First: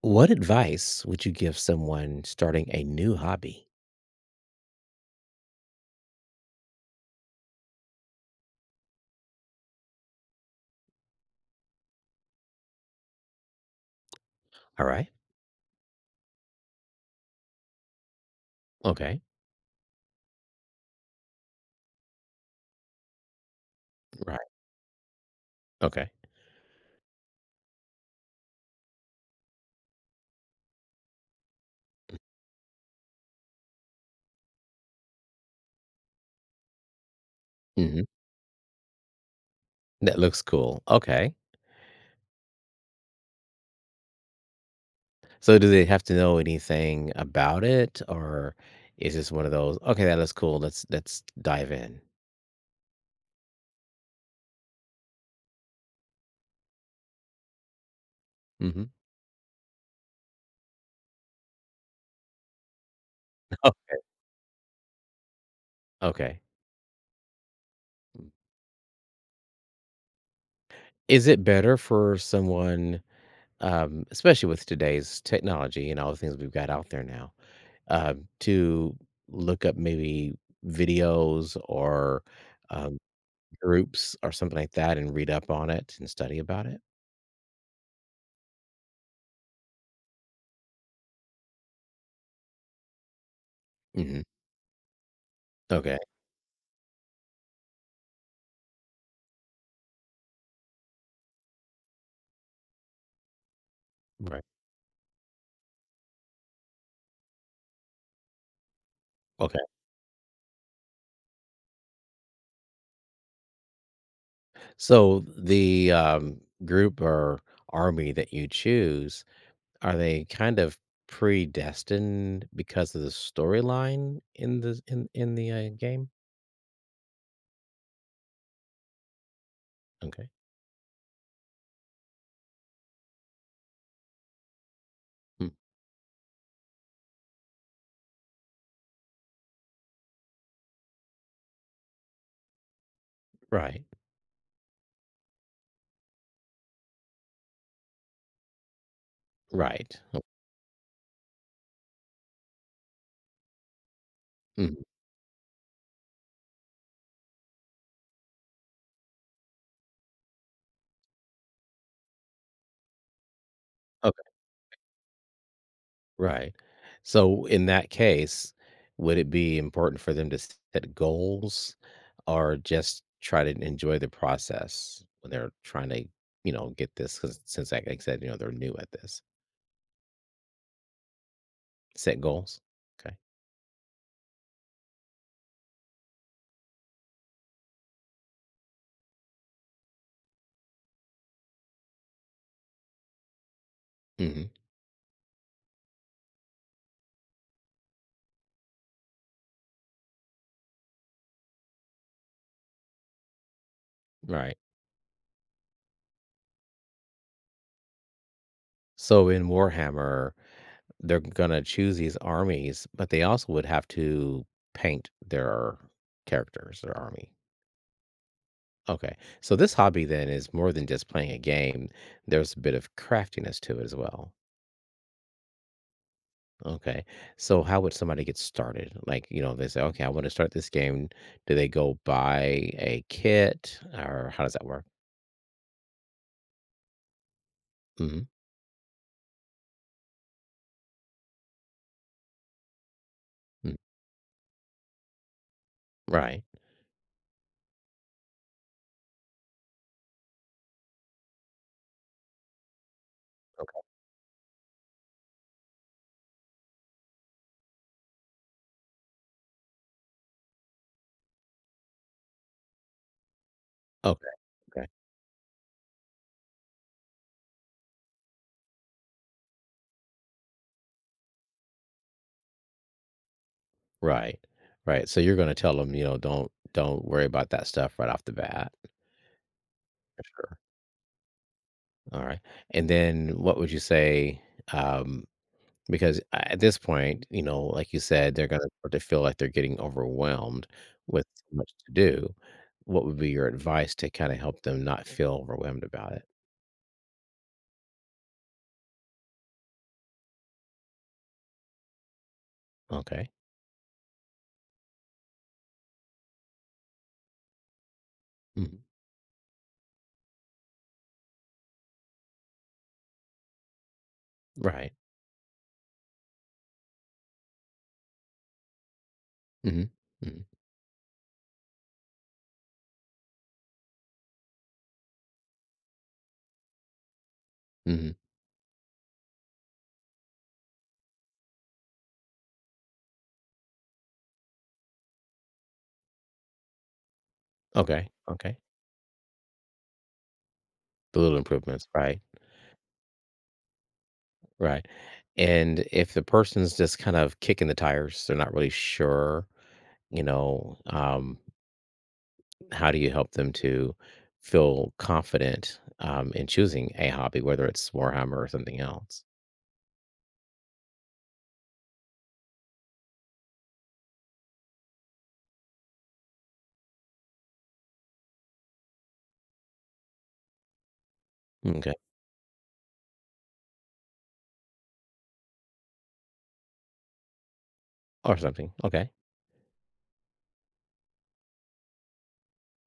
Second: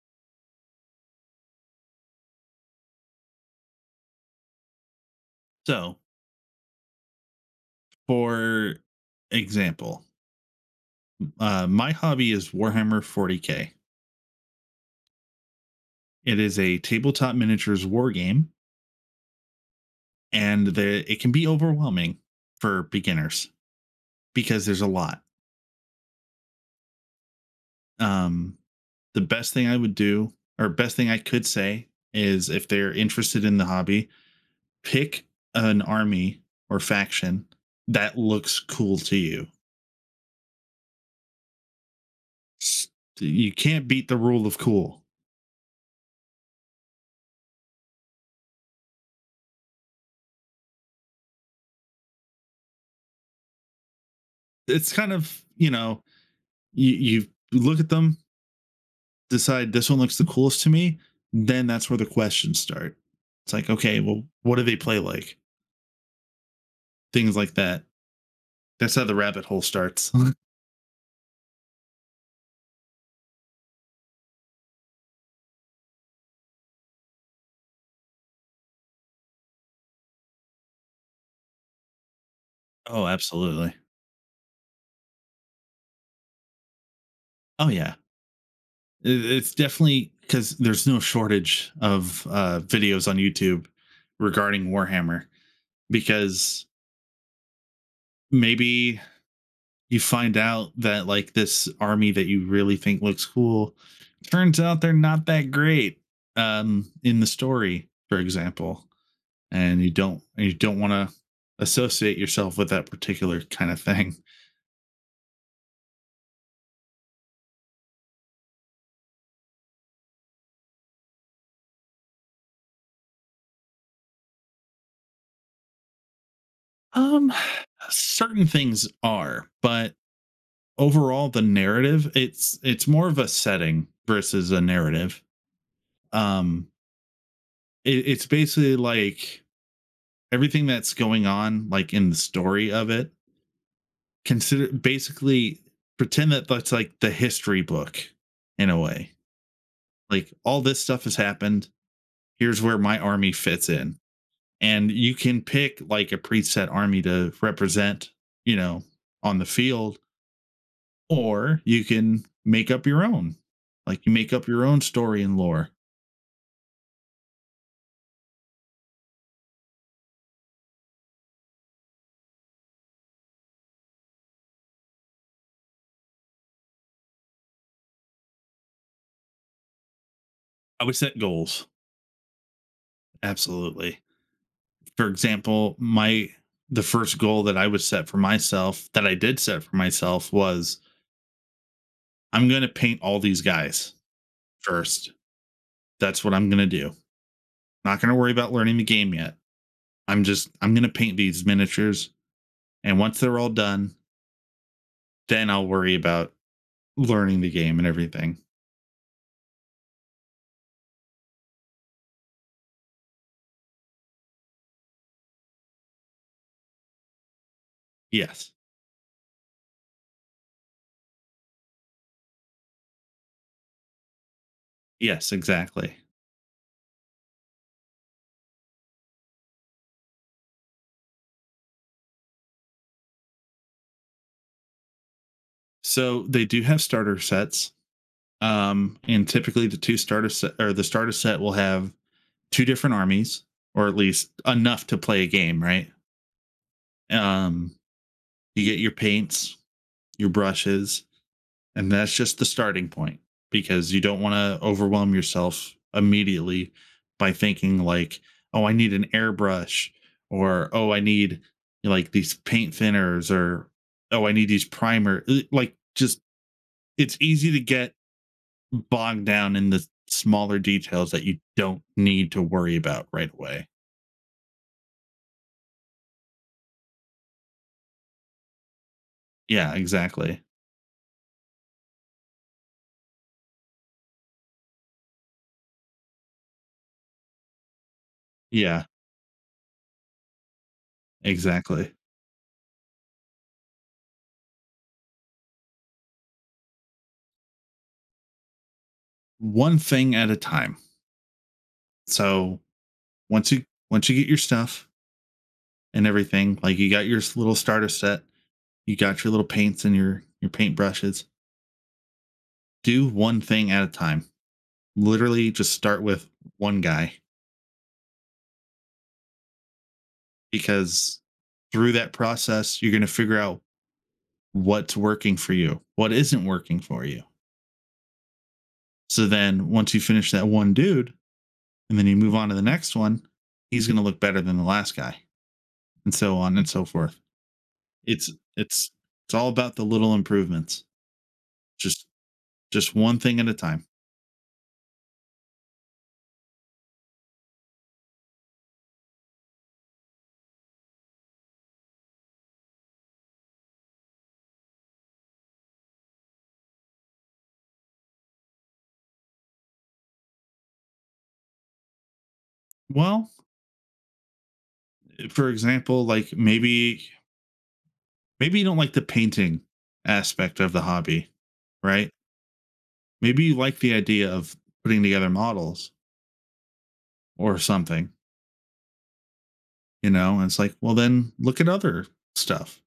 What advice would you give someone starting a new hobby? So, for example, my hobby is Warhammer 40K. All right. It is a tabletop miniatures war game, Okay. and it can be overwhelming for beginners Right. because there's a lot. Okay. Um, the best thing I would do, or best thing I could say, is if they're interested in the hobby, pick an army or faction Hmm. that looks cool to you. That looks cool. Okay. S- You can't beat the rule of cool. So do they have to know anything about it or is this one of those, okay, that looks cool. Let's dive in. It's kind of, you, you look at them, Hmm. decide this one looks the coolest to me, then that's where the questions start. It's like, okay, well, what do they play like? Okay. Things like that. That's how the rabbit hole starts. Is it better for someone, especially with today's technology and all the things we've got out there now, to look up maybe videos or um, Oh, absolutely. groups or something like that and read up on it and study about it? Oh, yeah. It's definitely because there's no shortage of videos on YouTube Mhm. regarding Warhammer, Okay. because maybe you find out that like this army that you really think looks cool Right. turns out they're not that great in the story, for example, Okay. and you don't want to associate yourself with that particular kind of thing. So the group or army that you choose, are they kind of predestined because of the storyline in the game? Um, certain things are, but Okay. overall, the narrative, it's more of a setting versus a narrative. Mm. Um, it's basically like everything that's going on, like in the story of it. Right. Consider, basically pretend that that's like the history book, in a way. Right. Oh, Like, all this stuff has happened, here's where my army fits in, mhm. and you can pick like a preset army to represent, you know, on the field, or you can make up your own, like you make up your own story and lore. Right. So in that case, would it be important for them to set goals or just try to enjoy the process when they're trying to, you know, get this? 'Cause since, like I said, you know, they're new at this, I would set goals, set goals. Okay. absolutely. For example, my the first goal that I would set for myself, that I did set for myself, was, I'm going to paint all these guys Hmm. first. That's what I'm going to do. Not going to worry about learning the game yet. I'm going to paint these miniatures, and once they're all done, Right. then I'll worry about learning the game and everything. So in Warhammer, they're going to choose these armies, but they also would have to paint their characters, their army. Yes. Okay. So this hobby then is more than just playing a game, there's a bit of craftiness to it as well. Yes, exactly. Okay. So how would somebody get started? Like, you know, they say, okay, I want to start this game. Do they go buy a kit or how does that work? So they do have starter sets. Hmm. And typically the two starter set or the starter set will have two different armies, or at least enough to play a game, right? Right. Um, you get your paints, your brushes, and that's just the starting point Okay. because you don't want to overwhelm yourself immediately by thinking like, oh, I need an airbrush, or oh, I need like these paint thinners, or oh, Okay. I need these Okay. primer. Like, just it's easy to get bogged down in the smaller details that you don't need to worry about right away. Right. Right. So you're going to tell them, you know, don't worry about that stuff right off the bat. Yeah, For exactly. sure. All right. And then what would you say? Um, Because a at this point, you know, like you said, they're gonna Yeah. start to feel like they're getting overwhelmed with too much to Exactly. do. What would be your advice to kinda help them not feel overwhelmed about it? One thing at a time. So Okay. once you once you get your stuff and everything, like you got your little starter set, Mhm. you got your little paints and your paint brushes. Do one thing at a time. Right. Literally just start with one guy, Mhm. Mhm. because through that process you're going to figure out what's working for you, what isn't working for you. Mhm. So then once you finish that one dude and then you move on to the next one, he's going to look better than the last guy, and so on and so forth. Okay, It's okay. it's it's all about the little improvements. The little improvements, Just right, just one thing at a time. right. And if the person's just kind of kicking the tires, they're not really sure, you know, how do you help them to feel confident, in choosing a hobby, whether it's Warhammer or something else? Well, for example, like, maybe you don't like the painting aspect of the hobby, Okay. right? Maybe you like the idea of putting together models or something, Or something. Okay. you know, and it's like, well, then look at other stuff.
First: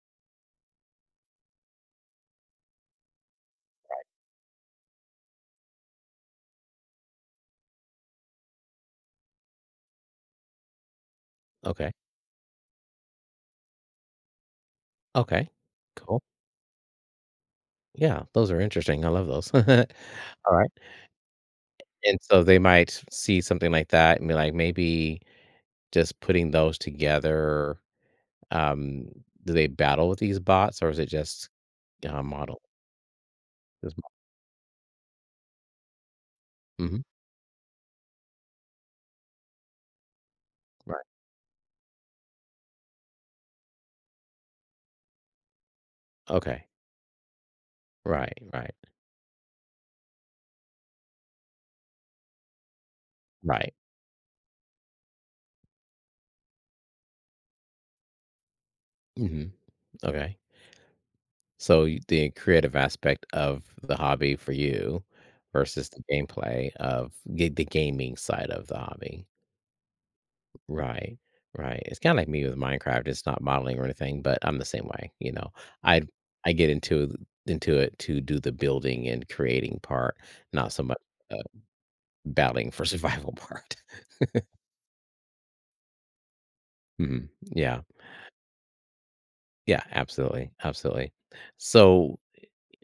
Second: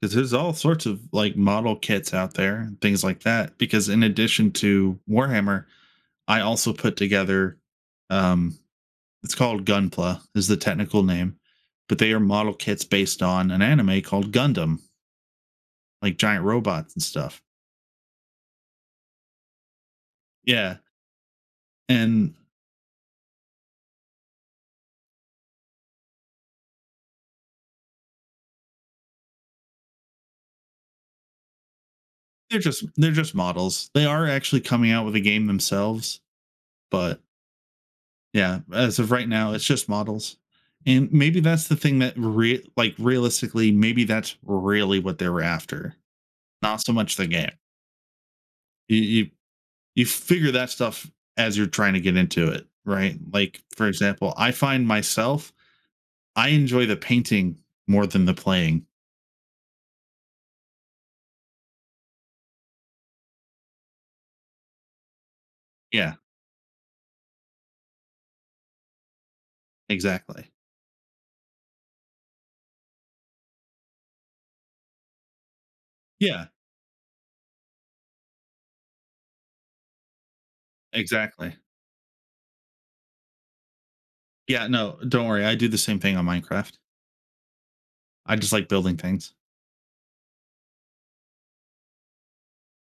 Because there's all sorts of like model kits out there and things like that. Because in addition to Warhammer, I also put together. um It's called Gunpla, is the technical name, Okay. but they are model kits based on an anime called Gundam, Okay. like Cool. giant robots and stuff. Yeah, those are interesting. I love those. Alright. Yeah, And and so they might see something like that and be like, "Maybe just putting those together" um, do they battle with these bots or is it just, they're model? just they're just models. Just They mo. are actually coming out with a game themselves, Mhm. but yeah, as of right now, it's just models. Right. And maybe that's the thing that like, realistically, maybe that's really what they were after, Okay. not so much the game. Right, right, You, you you figure that stuff as you're trying to get into it, right? Like, right. for example, I find myself I enjoy the painting more than the playing. Mhm. Okay. So you the creative aspect of the hobby for you versus the Yeah, gameplay of ga the gaming side of the hobby. exactly. Right, right. It's kinda like me with Minecraft, it's not modeling or anything, but I'm the same way, you know? I Yeah, I get into th into it to do the building and creating part, not so much, uh, exactly. battling for survival part. Yeah, no, don't worry. I do the same thing on Minecraft. Mhm. Yeah. I just like building things. Yeah, absolutely, absolutely. So,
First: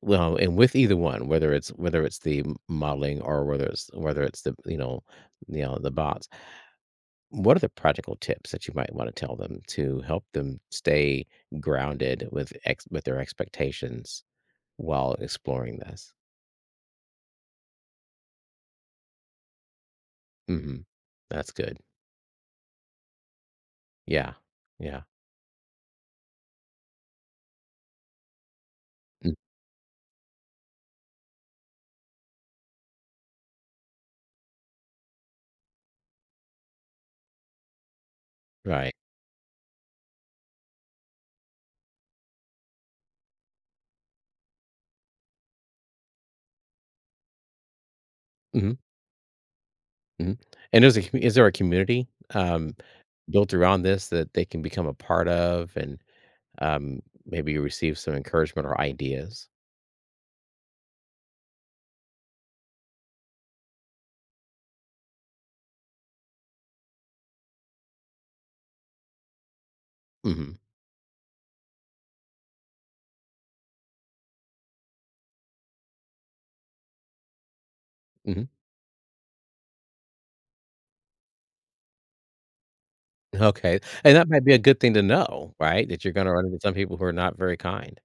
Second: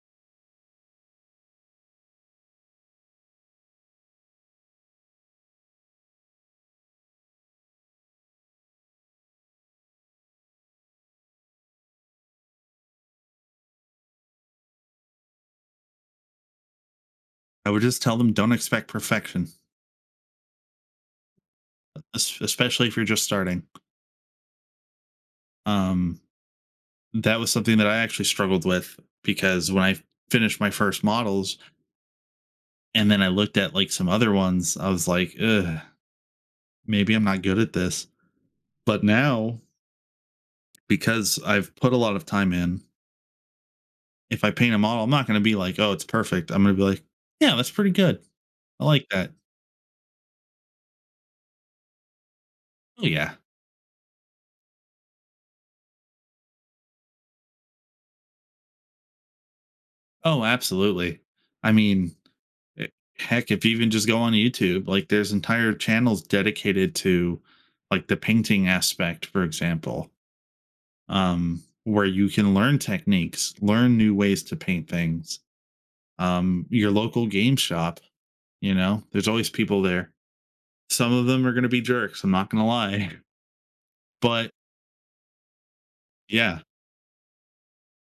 well, and with either one, whether it's the m modeling or whether it's the, the bots, what are the practical tips that you might want to tell them to help them stay grounded with their expectations while exploring this? I would just tell them, don't expect perfection, Mhm. That's good. Especially if you're just starting. Yeah. Yeah. Um, that was something that I actually struggled with, Mm. because when I finished my first models and then I looked at like some other ones, I was like, ugh, maybe I'm not good at this. Right. But now, because I've put a lot of time in, if I paint a model, I'm not going to be like, oh, it's perfect. I'm going to be like, yeah, that's pretty good. Hmm. I like that. Hmm. And is, a, is there a community um, Oh, yeah. built around this that they can become a part of and maybe receive some encouragement or ideas? Oh, absolutely. I mean, eh, heck, if you even just go on YouTube, like there's entire channels dedicated to like the painting aspect, for example, Hmm. Where you can learn techniques, learn new ways to paint things. Your local game shop, Hmm. you know, there's always people there. Some of them are going to be jerks. I'm not going to lie. Okay. And that might But be a good thing to know, right? That you're going to run into yeah. some people who are not very kind.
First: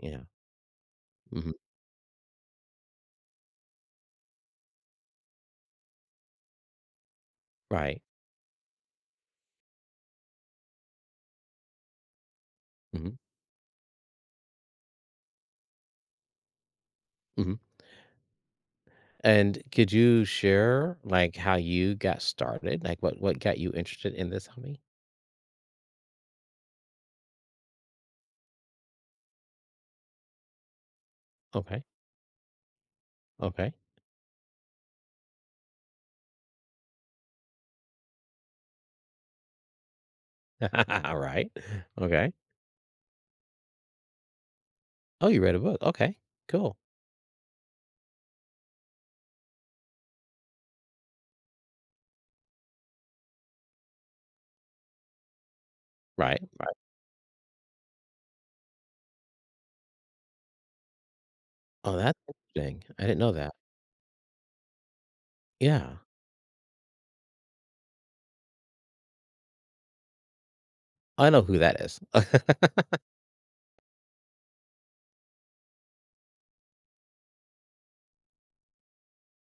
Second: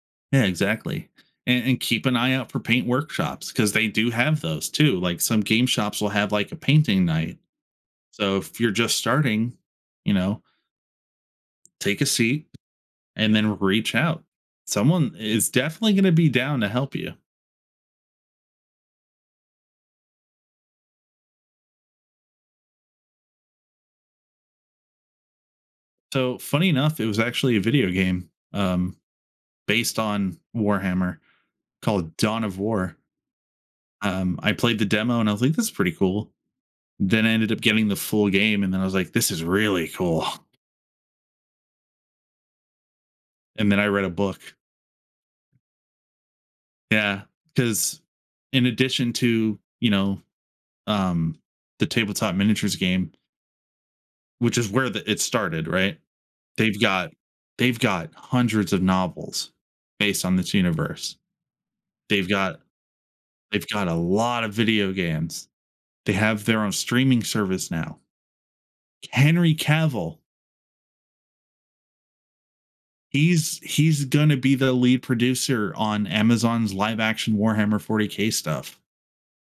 Yeah. Yeah, exactly. Hmm. And keep an eye out for paint workshops, because they do have those too. Like, some game shops will have like a painting night. Right. So if you're just starting, you know, take a seat Mhm, and then reach out. Someone is definitely going to be down to help you. mhm. And could you share, like, how you got started? Like, what got you interested in this hobby? So, funny enough, it was actually a video game, based on Warhammer, Okay, called Dawn of War. okay. I played the demo and I was like, this is pretty cool. Then I ended up getting the full game and then I was like, this is really cool. All right. Okay. And then I read a book. Oh, you read a book, okay, cool. Yeah, because, in addition to um, the tabletop miniatures game, which is where it started, right? Right, right. They've got they've got hundreds of novels based on this universe. Oh, that's They've got interesting. I didn't know that. they've got a lot of video games. Yeah, They have their own streaming service now. Henry Cavill, I know who that is. he's going to be the lead producer on Amazon's live action Warhammer 40K stuff.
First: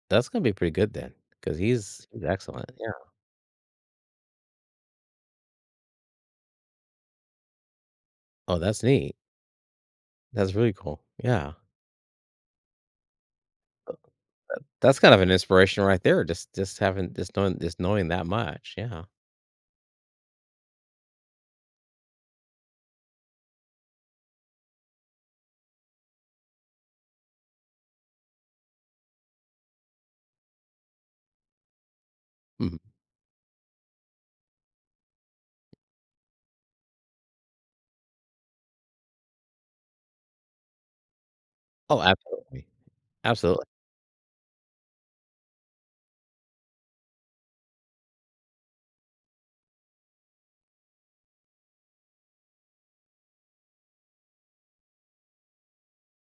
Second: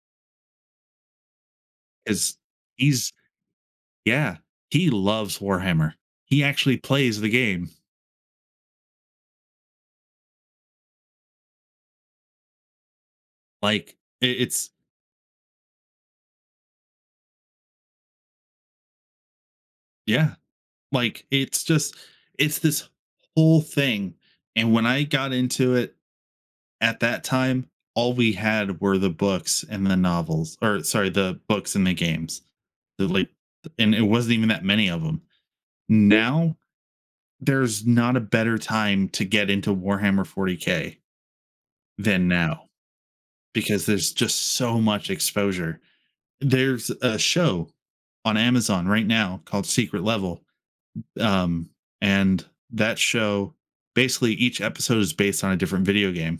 That's gonna be pretty good then, because he's Is excellent, yeah. he's Yeah, he loves Warhammer. He actually plays the game. Oh, that's neat. That's really cool, yeah. Like, it's, That's kind of an inspiration right there, just having just knowing that much, yeah. yeah, like it's just it's this whole thing. And when I got into it at that time, all we had were the books and the novels, or sorry, the books and the games. Mhm. The, like, and it wasn't even that many of them. Now there's not a better time to get into Warhammer 40K Oh, than absolutely, now, absolutely. because there's just so much exposure. There's a show on Amazon right now called Secret Level. Um, and that show basically, each episode is based on a different video game.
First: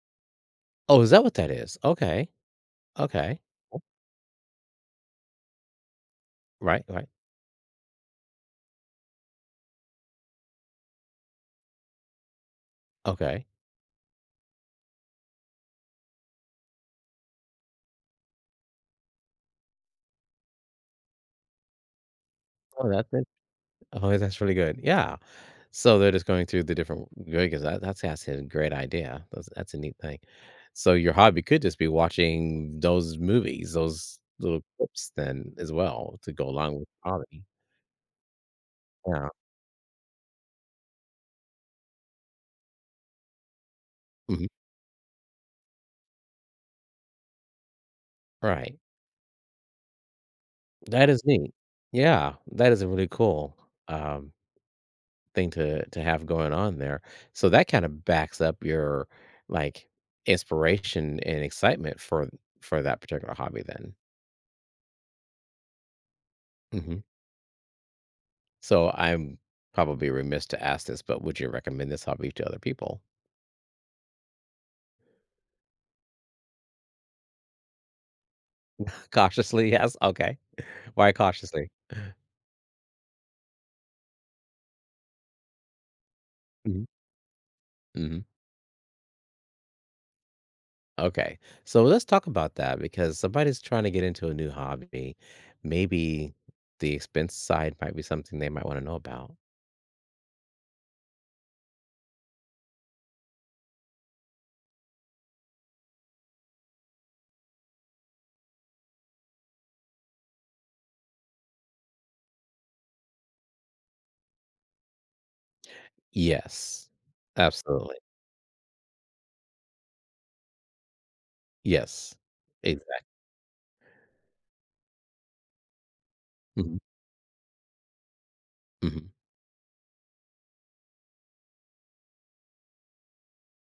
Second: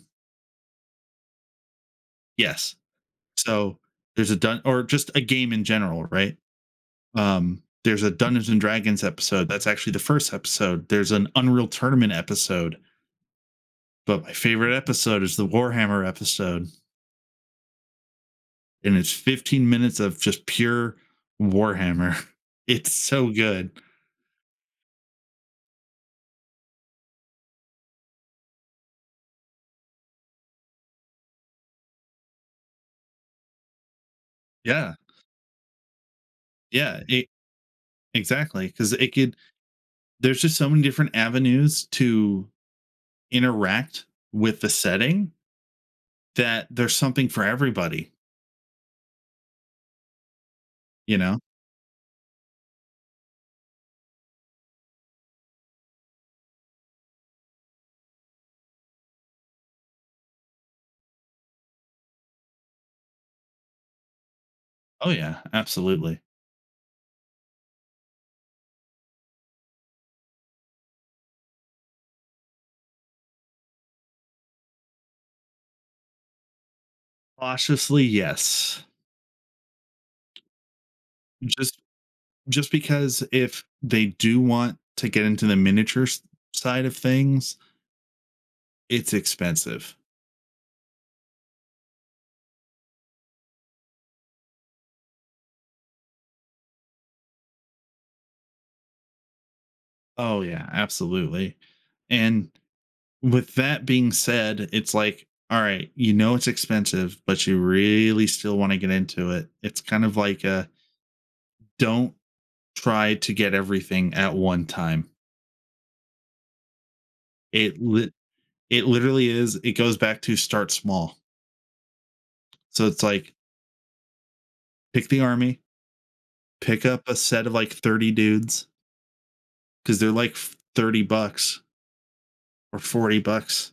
Oh, is that what that is? Okay, Yes. okay. So there's a dun or just a game in general, right? Right, right. There's a Dungeons and Dragons episode. That's actually the first episode. There's an Unreal Tournament episode, Okay. but my favorite episode is the Warhammer episode, and it's 15 minutes of just pure Warhammer. Oh, It's that's it. so good. Oh, that's really good. Yeah. So they're just going through the different because that's a great idea. That's a neat thing. So your hobby could just be watching those movies, those little Yeah. clips then as well to go along with Yeah. the hobby. Exactly, because it Yeah. could. There's just so many different avenues to interact Mhm. with the setting that there's something for everybody. Right. That You is know? neat. Yeah, that is really cool. Um thing to have going on there. So that kinda backs up your, like, inspiration and excitement for that particular hobby then. Oh yeah, absolutely. Mhm. So I'm probably remiss to ask this, but would you recommend this hobby to other people? Cautiously, yes. Cautiously, yes? Okay. Why cautiously? Just just because if they do want to get into the miniature side Mhm. of things, Mhm. it's expensive. Okay. So let's talk about that because somebody's trying to get into a new hobby. Maybe the expense side might be something they might wanna know about. Oh yeah, absolutely. And with that being said, it's like, all right, you know it's expensive, but you really still want to get into it. It's kind of like a don't try to get everything at one time. Yes. It Absolutely. li- it literally is, it goes back to start small. Yes, So it's exactly. like, pick the army, Mhm, pick up a set of like 30 dudes, mhm. cuz they're like $30 or $40,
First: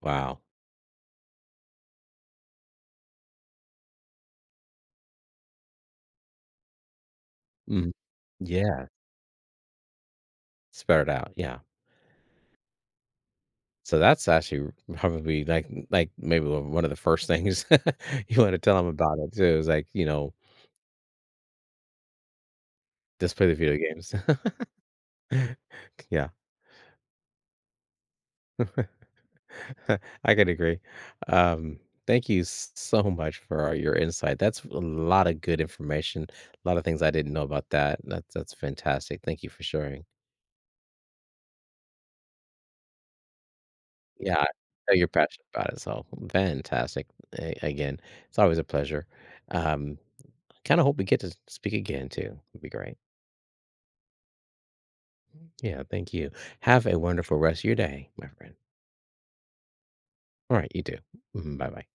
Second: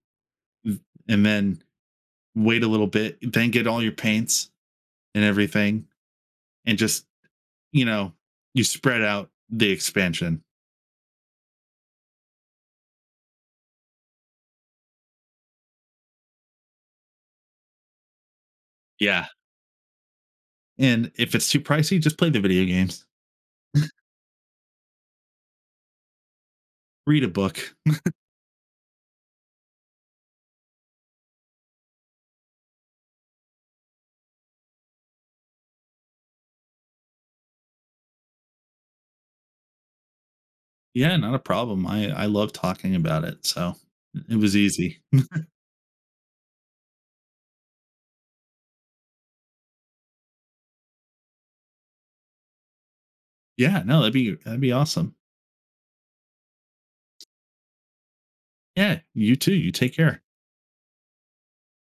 Wow. mm, and then wait a little bit, then get all your paints and everything and just, you Mhm. know, you Yeah, spread out the expansion. spread it out, yeah. So that's actually probably, like, maybe one of the first things you wanna tell them about Yeah. it too is, like, you know, And if it's too pricey, just play the video games. just play the video games. Yeah. Read a book. I could agree. Um, thank you s so much for your insight. That's a lot of good information, a lot of things I didn't know about that. That's fantastic. Thank you for sharing. Yeah, not a problem. I love talking about it, so it Yeah, I was know easy. you're passionate about it, so fantastic. A again, it's always a pleasure. Um, kinda hope we get to speak again too. It'd be great. Yeah, no, that'd be awesome. Yeah, thank you. Have a wonderful rest of your day, my friend. Yeah, you too. You take care. Alright, you too. Bye bye-bye.